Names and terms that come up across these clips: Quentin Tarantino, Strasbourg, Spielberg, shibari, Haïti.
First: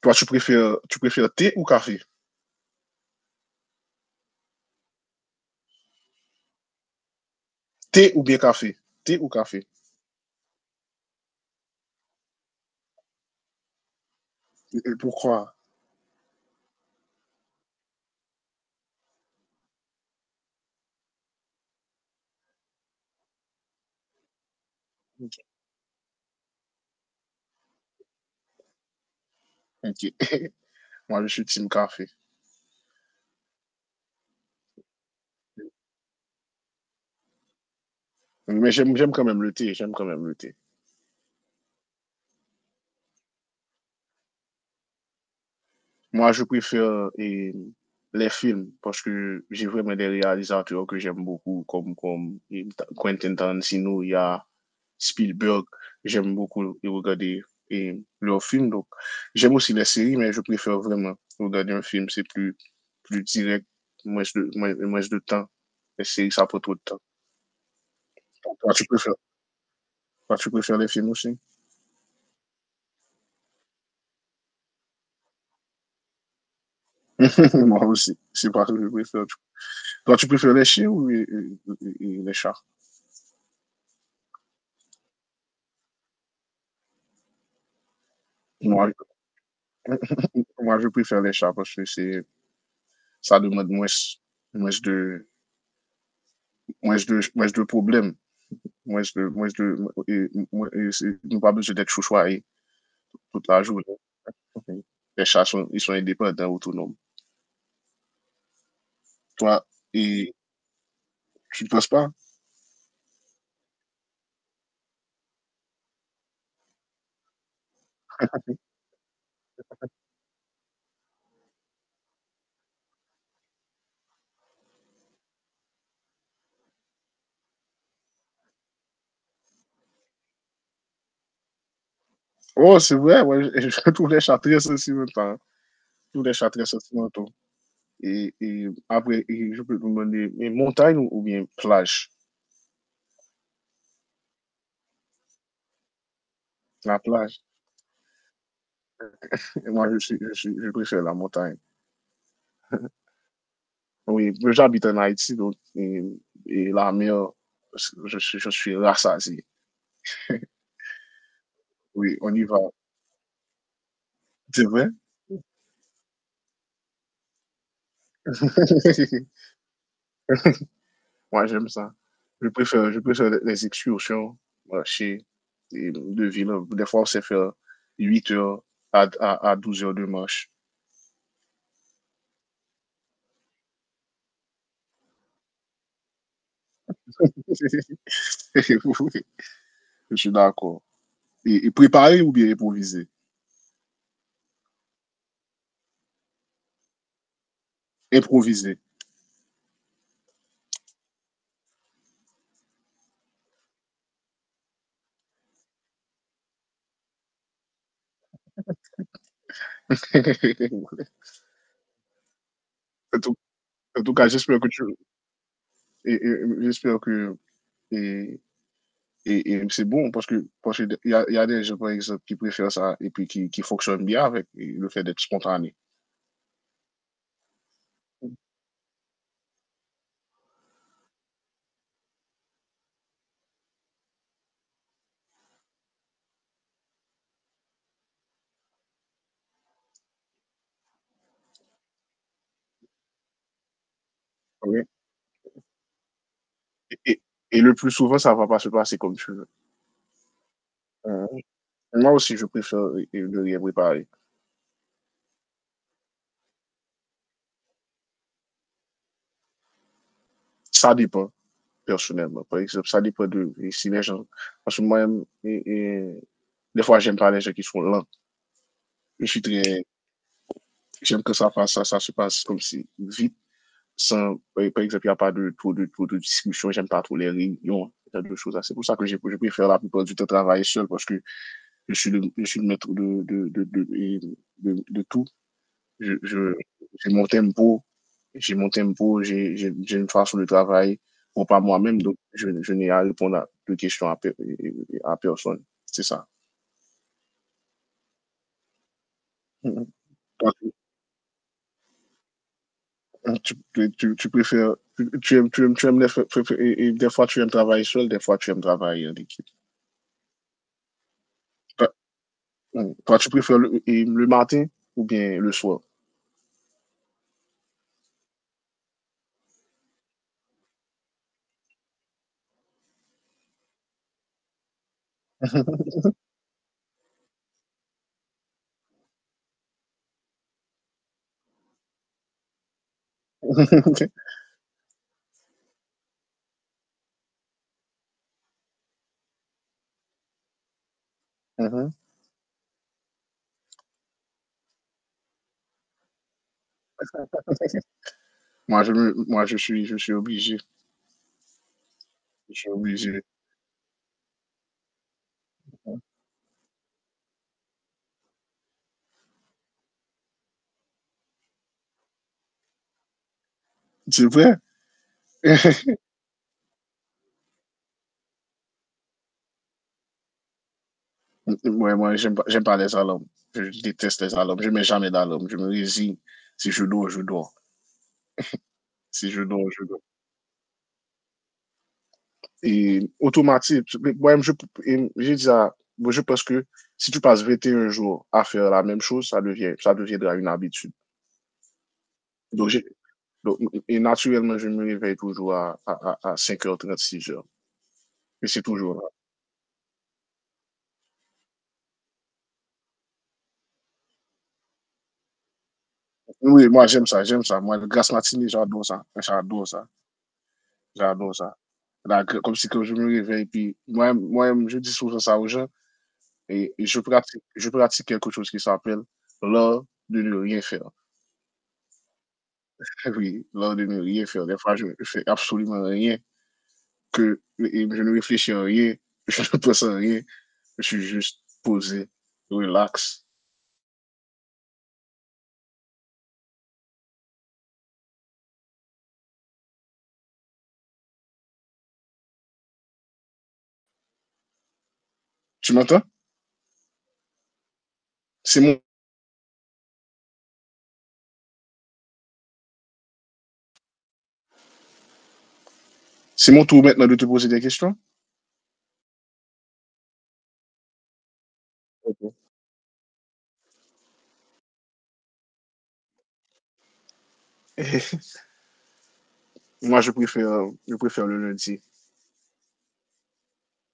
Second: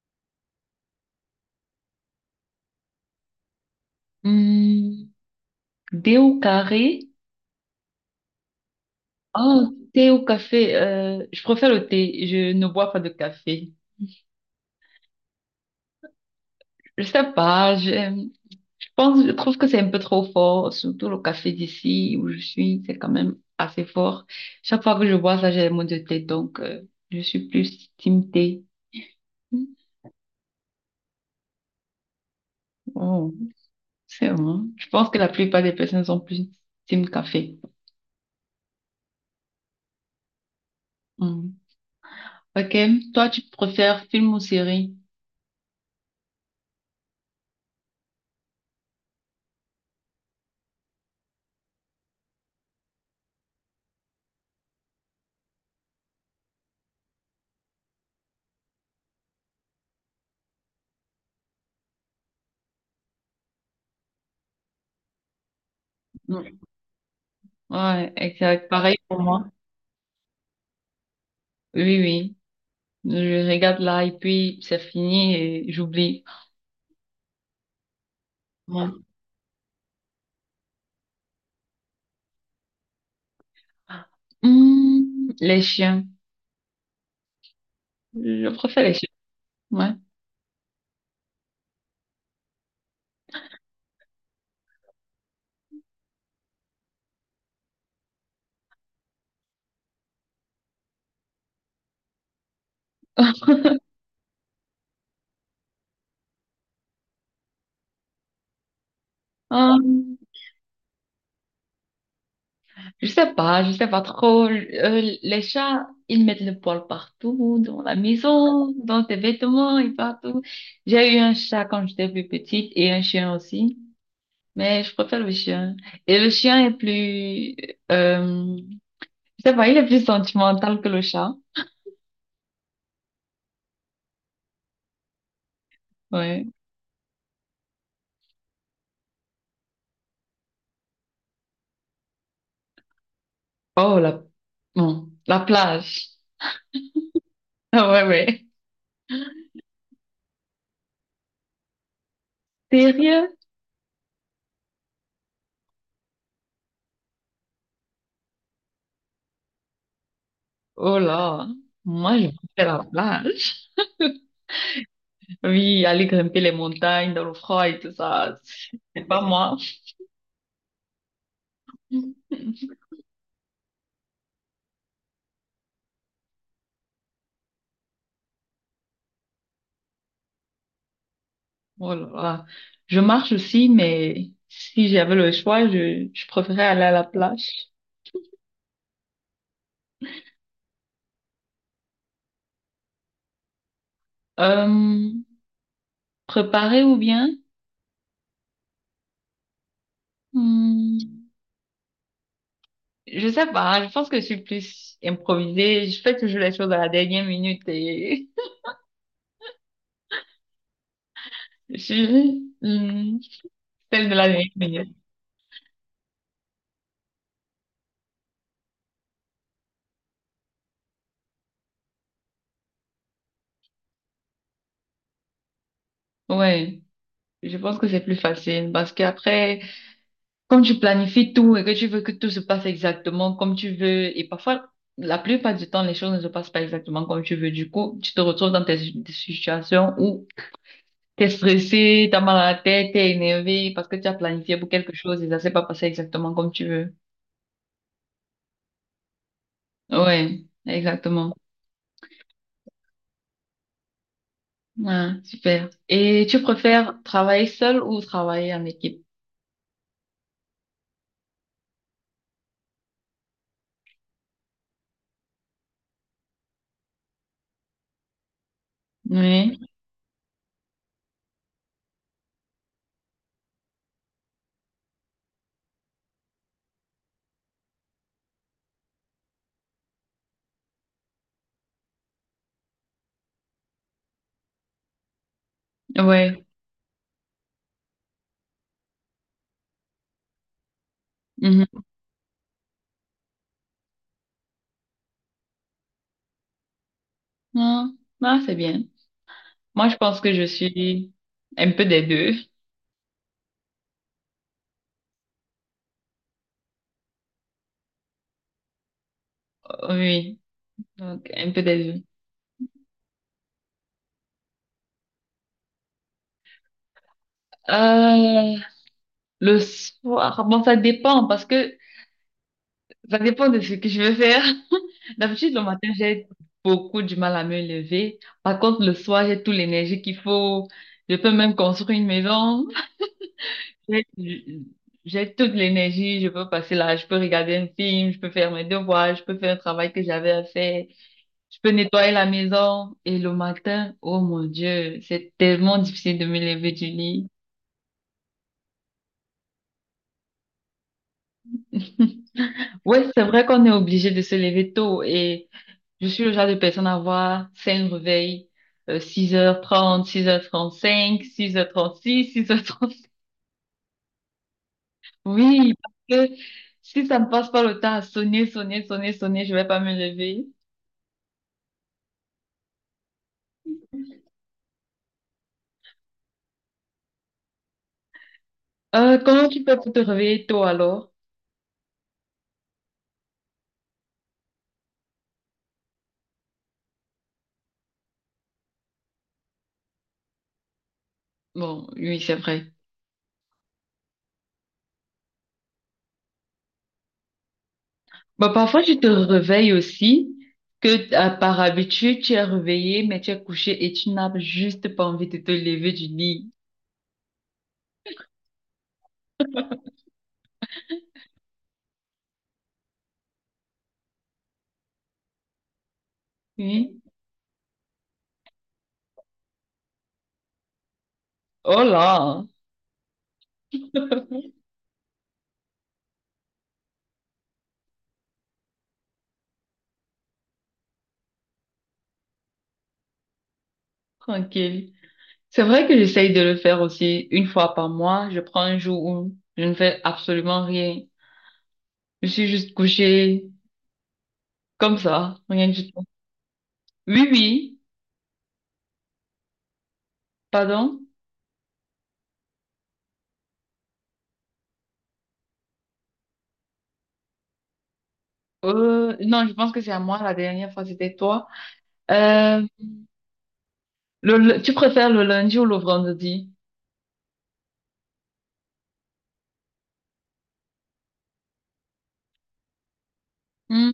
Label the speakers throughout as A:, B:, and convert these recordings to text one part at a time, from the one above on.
A: Toi, tu préfères thé ou café?
B: Hmm, thé au carré.
A: Thé ou bien café? Thé ou café?
B: Oh, thé au café. Je préfère le thé. Je ne bois pas de café.
A: Et pourquoi?
B: Je sais pas. Je pense, je trouve que c'est un peu trop fort. Surtout le café d'ici où je suis, c'est quand même assez fort. Chaque fois que je
A: Ok.
B: bois ça, j'ai les maux de tête. Donc, je suis plus team thé. Hmm,
A: Moi, je suis team café.
B: oh, c'est vrai. Je pense que la plupart des personnes sont plus team café.
A: Mais j'aime quand même le thé. J'aime quand même le thé.
B: Hmm. Ok. Toi, tu préfères film ou série?
A: Moi, je préfère les films parce que j'ai vraiment des réalisateurs que j'aime beaucoup, comme, comme Quentin Tarantino, il y a Spielberg. J'aime beaucoup regarder leurs films. Donc, j'aime aussi les séries, mais je préfère vraiment regarder un film. C'est plus direct, moins de temps. Les séries, ça
B: Hmm.
A: prend trop de temps.
B: Ouais, exact.
A: Toi, tu
B: Pareil
A: préfères,
B: pour moi.
A: toi, tu préfères les films aussi?
B: Oui, oui. Je regarde là et puis c'est fini et j'oublie.
A: Moi aussi. C'est pas ce que je
B: Ouais.
A: préfère. Toi, tu préfères les chiens ou les chats?
B: Hmm, les chiens. Je préfère
A: Moi,
B: les chiens. Ouais.
A: Moi, je préfère les chats parce que ça demande moins de, moins de problèmes. Moins de, et, moins- Nous pas besoin d'être chouchoués toute la journée. Mhm. Les chats sont, ils sont indépendants, autonomes. Toi,
B: Hum,
A: et tu ne penses pas?
B: je sais pas, je sais pas trop. Les chats, ils mettent le poil partout, dans la maison, dans tes vêtements et partout. J'ai eu un chat quand j'étais plus petite et un chien aussi, mais je préfère le chien. Et le chien est plus, euh, je sais pas, il est plus sentimental que le chat.
A: Oh, c'est vrai, ouais, je trouve les chats très sentimentaux. Tous les
B: Ouais.
A: chats très sentimentaux. Et après, et je peux te demander, mais montagne ou bien plage?
B: Oh, bon, la plage.
A: La plage.
B: Ah ouais, ouais.
A: Et moi, je préfère la montagne.
B: Sérieux?
A: Oui, j'habite en Haïti, donc, et la mer, je suis rassasié.
B: Oh là, moi,
A: Oui,
B: je
A: on y va.
B: préfère la plage.
A: C'est vrai?
B: Oui, aller grimper les montagnes dans le froid et tout ça, c'est pas moi.
A: Moi, j'aime ça. Je préfère, je préfère les excursions, marcher et de ville. Des fois, on sait faire 8 heures à 12 heures de marche.
B: Oh là là. Je marche aussi, mais si j'avais le choix, je préférais aller à la plage.
A: Oui, je suis d'accord. Et préparer ou bien improviser?
B: Euh, Préparer ou bien?
A: Improviser.
B: Hmm, je sais pas, je pense que je suis plus improvisée. Je fais toujours les choses à la dernière minute et je suis...
A: En tout, en
B: celle
A: tout
B: de
A: cas,
B: la dernière
A: j'espère que
B: minute.
A: et- et- j'espère que, et c'est bon parce qu'il y a, y a des gens, par exemple, qui préfèrent ça et puis qui fonctionnent bien avec le fait d'être spontané.
B: Ouais, je pense que c'est plus facile parce qu'après, quand tu planifies tout et que tu veux que tout se passe exactement comme tu veux, et parfois, la plupart du temps, les choses ne se passent pas exactement comme tu veux. Du coup, tu te retrouves dans tes des situations où t'es stressé, t'as mal à la tête, t'es énervé parce que tu as planifié pour
A: OK?
B: quelque chose et ça s'est pas passé exactement comme tu veux.
A: Et, et, et le plus souvent, ça va pas se passer comme tu veux.
B: Ouais, exactement.
A: Mmh. Moi aussi, je préfère ne rien préparer.
B: Ouais, super. Et tu préfères travailler seul ou travailler en équipe?
A: Ça dépend, personnellement. Par exemple, ça dépend de et si les gens. Parce que moi-même, des fois, j'aime pas les gens qui sont lents. Je suis
B: Oui,
A: très. J'aime que ça se passe comme si vite. Sans, par exemple, il n'y a pas de trop de discussion, j'aime pas trop les réunions, il y a deux choses. C'est pour ça que je préfère la plupart du temps travailler seul parce que je suis le maître de tout. Je,
B: ouais.
A: je, j'ai mon tempo, j'ai une façon de travailler pour pas
B: Mhm.
A: moi-même, donc je n'ai à répondre à de questions à personne. C'est ça.
B: Ah, ah, c'est bien. Moi,
A: Mhm.
B: je pense que je
A: Toi,
B: suis un peu des deux.
A: Tu aimes les fa- fa- fa- et des fois tu aimes travailler seul, des fois tu aimes travailler en équipe.
B: Oui, donc un peu des deux.
A: Mm. Toi, tu préfères le matin ou bien le soir?
B: Euh, le soir, bon, ça dépend parce que ça dépend de ce que je veux faire. D'habitude, le matin, j'ai beaucoup du mal à me lever. Par contre, le soir, j'ai toute l'énergie qu'il faut. Je peux même construire une maison.
A: Ok.
B: J'ai j'ai toute l'énergie. Je peux passer là, je peux regarder un film, je peux faire mes devoirs, je peux faire un travail que j'avais à faire. Je peux
A: Mhm.
B: nettoyer la maison et le matin, oh mon Dieu, c'est tellement difficile de me lever du lit.
A: Moi, je suis obligé. Je suis
B: Ouais,
A: obligé.
B: c'est vrai qu'on est obligé de se lever tôt et je suis le genre de personne à avoir 5 réveils, 6h30, 6h35, 6 h six 6h36.
A: C'est vrai?
B: Oui, parce que si ça ne passe pas le temps à sonner, sonner, sonner, sonner, je vais pas me lever.
A: Mm, ouais, moi, j'aime pas les alarmes. Je déteste les alarmes. Je mets jamais d'alarme. Je me résigne. Si je dors, je dors. Si je
B: Comment tu
A: dors,
B: fais
A: je
B: pour te
A: dors.
B: réveiller tôt alors?
A: Et automatique, mais moi-même, je, et j'ai dit ça. Moi, je pense que si tu passes 21 jours à faire la même chose, ça devient, ça deviendra une habitude.
B: Bon, oui, c'est
A: Donc,
B: vrai.
A: j'ai, donc, naturellement, je me réveille toujours à 5h30, 6h. Et
B: Bah,
A: c'est
B: parfois, tu te
A: toujours
B: réveilles aussi, que à- par habitude, tu es réveillé, mais tu es couché et tu n'as juste pas envie de te lever du lit.
A: Oui, moi j'aime ça. Moi, le grasse matinée, j'adore ça. J'adore ça. J'adore ça. Là, comme si que je me réveille, puis moi je dis souvent ça aux gens, et je
B: Oui.
A: pratique, je pratique quelque chose qui s'appelle l'art de ne rien faire.
B: Oh là,
A: Oui, l'art de ne rien faire. Des fois, je ne fais absolument rien, que et je ne réfléchis à rien, je ne pense à rien, je suis juste posé, relax.
B: tranquille. C'est vrai que j'essaye de le faire aussi 1 fois par mois. Je prends un jour où je ne fais absolument rien. Je suis juste couché comme ça, rien
A: Tu
B: du
A: m'entends?
B: tout. Oui, oui,
A: C'est mon,
B: pardon.
A: c'est mon tour maintenant de te poser des questions.
B: Non, je pense que c'est à moi la dernière fois, c'était toi.
A: Ok.
B: Euh, Tu préfères le lundi ou le vendredi?
A: Moi, je préfère le lundi.
B: Hmm,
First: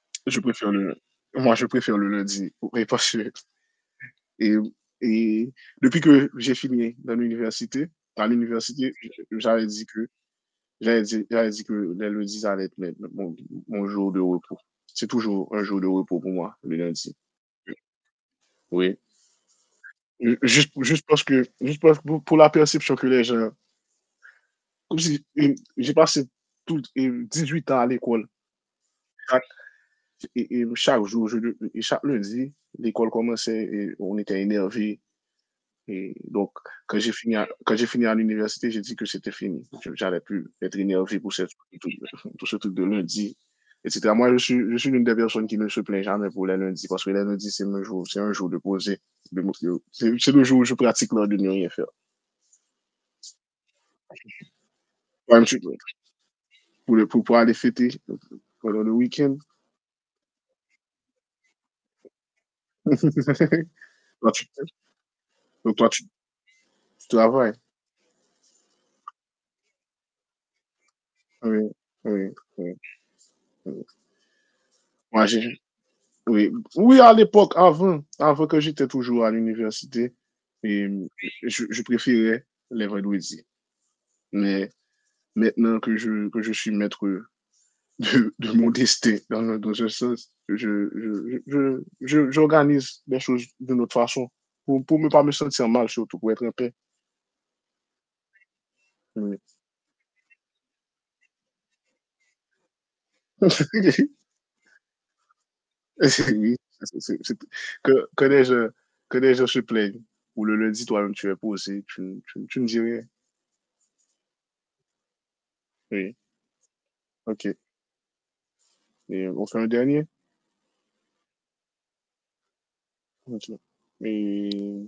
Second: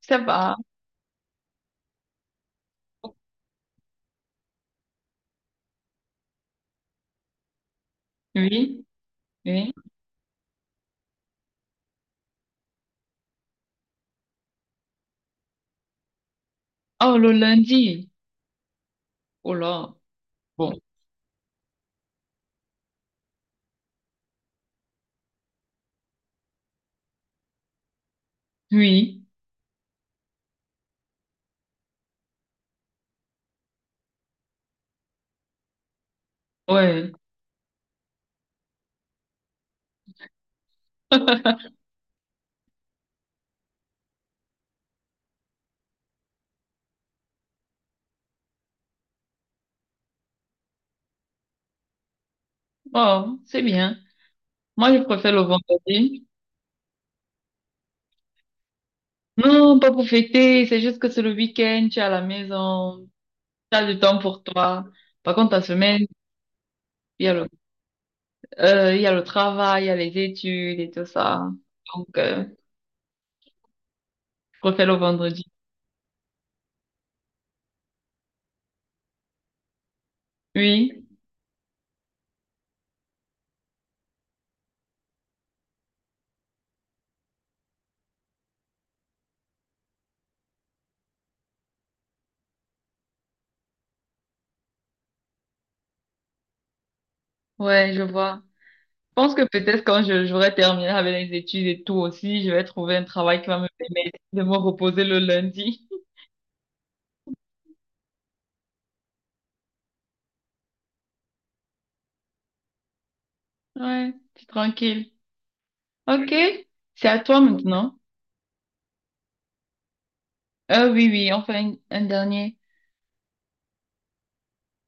B: Ça
A: Je
B: va.
A: préfère le Moi, je préfère le lundi parce que et et depuis que j'ai fini dans l'université à
B: Oui,
A: l'université, j'avais
B: oui.
A: dit que j'avais dit que les lundis allaient être mes mon mon jour de repos. C'est toujours un jour de repos pour moi, le lundi.
B: Oh, le lundi.
A: Oui.
B: Oh là.
A: Ju
B: Bon.
A: juste juste parce que pour la perception que les gens comme si, j'ai passé tout 18 ans à l'école.
B: Oui.
A: Chaque chaque jour, je et chaque lundi, l'école commençait et on était énervé. Et donc, quand
B: Ouais.
A: j'ai fini à, quand j'ai fini à l'université, j'ai dit que c'était fini. J'allais plus être énervé pour tout, tout ce truc de lundi, etc. Moi, je suis l'une des personnes qui ne se plaint jamais pour les lundis parce que les lundis, c'est un jour de poser. de me- c'est le jour où je pratique l'art de ne rien faire.
B: Oh, c'est bien. Moi, je préfère
A: Moi,
B: le
A: je suis- prêt
B: vendredi.
A: pour pouvoir aller fêter pendant le week-end.
B: Non, pas pour fêter. C'est juste que c'est le week-end. Tu es à la maison. Tu as du temps
A: Toi,
B: pour toi. Par contre, ta
A: donc, toi, tu,
B: semaine,
A: tu
B: il y a le,
A: travailles.
B: il y a le travail, il y a les études et tout ça.
A: Oui,
B: Donc,
A: oui, oui. Oui.
B: je préfère le
A: Moi,
B: vendredi.
A: oui, oui à l'époque, avant que j'étais toujours à l'université, et
B: Oui.
A: je préférais les vendredis. Mais maintenant que je suis maître de mon destin dans un sens, j'organise les choses d'une autre façon pour ne pas me sentir mal, surtout pour être en paix.
B: Ouais, je vois. Je pense
A: Oui.
B: que peut-être quand j'aurai terminé avec les études et tout aussi, je vais trouver un travail qui va me permettre de me reposer le lundi.
A: Oui, c'est- c'est- c'est- que, que, les gens, que les gens se plaignent. Ou le lundi, toi-même, tu es posé, tu ne dis rien.
B: Ouais, c'est tranquille.
A: Oui,
B: Ok, c'est à toi
A: ok.
B: maintenant.
A: Et on fait un dernier.
B: Oui, oui, enfin un dernier.
A: OK. Et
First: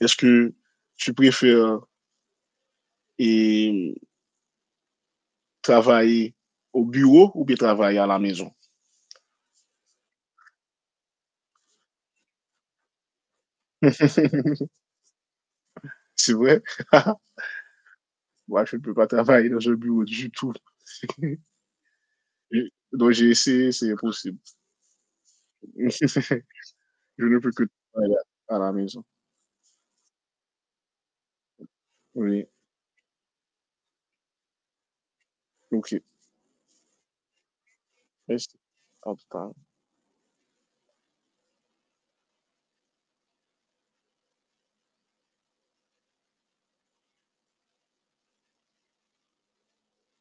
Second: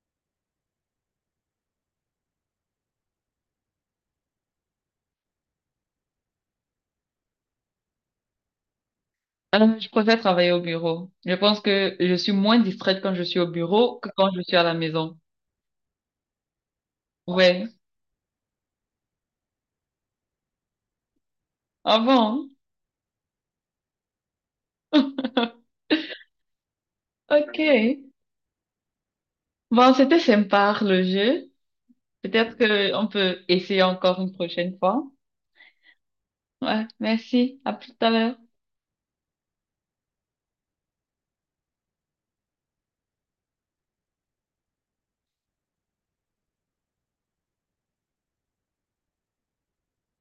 A: est-ce que tu préfères et travailler au bureau ou bien travailler à la maison?
B: Je préfère travailler au bureau. Je pense que je suis moins distraite quand je suis au bureau que quand je suis à la maison.
A: C'est vrai?
B: Ouais.
A: Moi, je ne peux pas travailler dans un bureau du tout.
B: Avant.
A: Donc j'ai essayé, c'est impossible. Je ne peux
B: Ok.
A: que travailler à la maison.
B: Bon, c'était sympa le jeu.
A: Oui,
B: Peut-être que on peut essayer encore une prochaine fois.
A: OK.
B: Ouais, merci. À plus tard.
A: Merci. À tout à l'heure.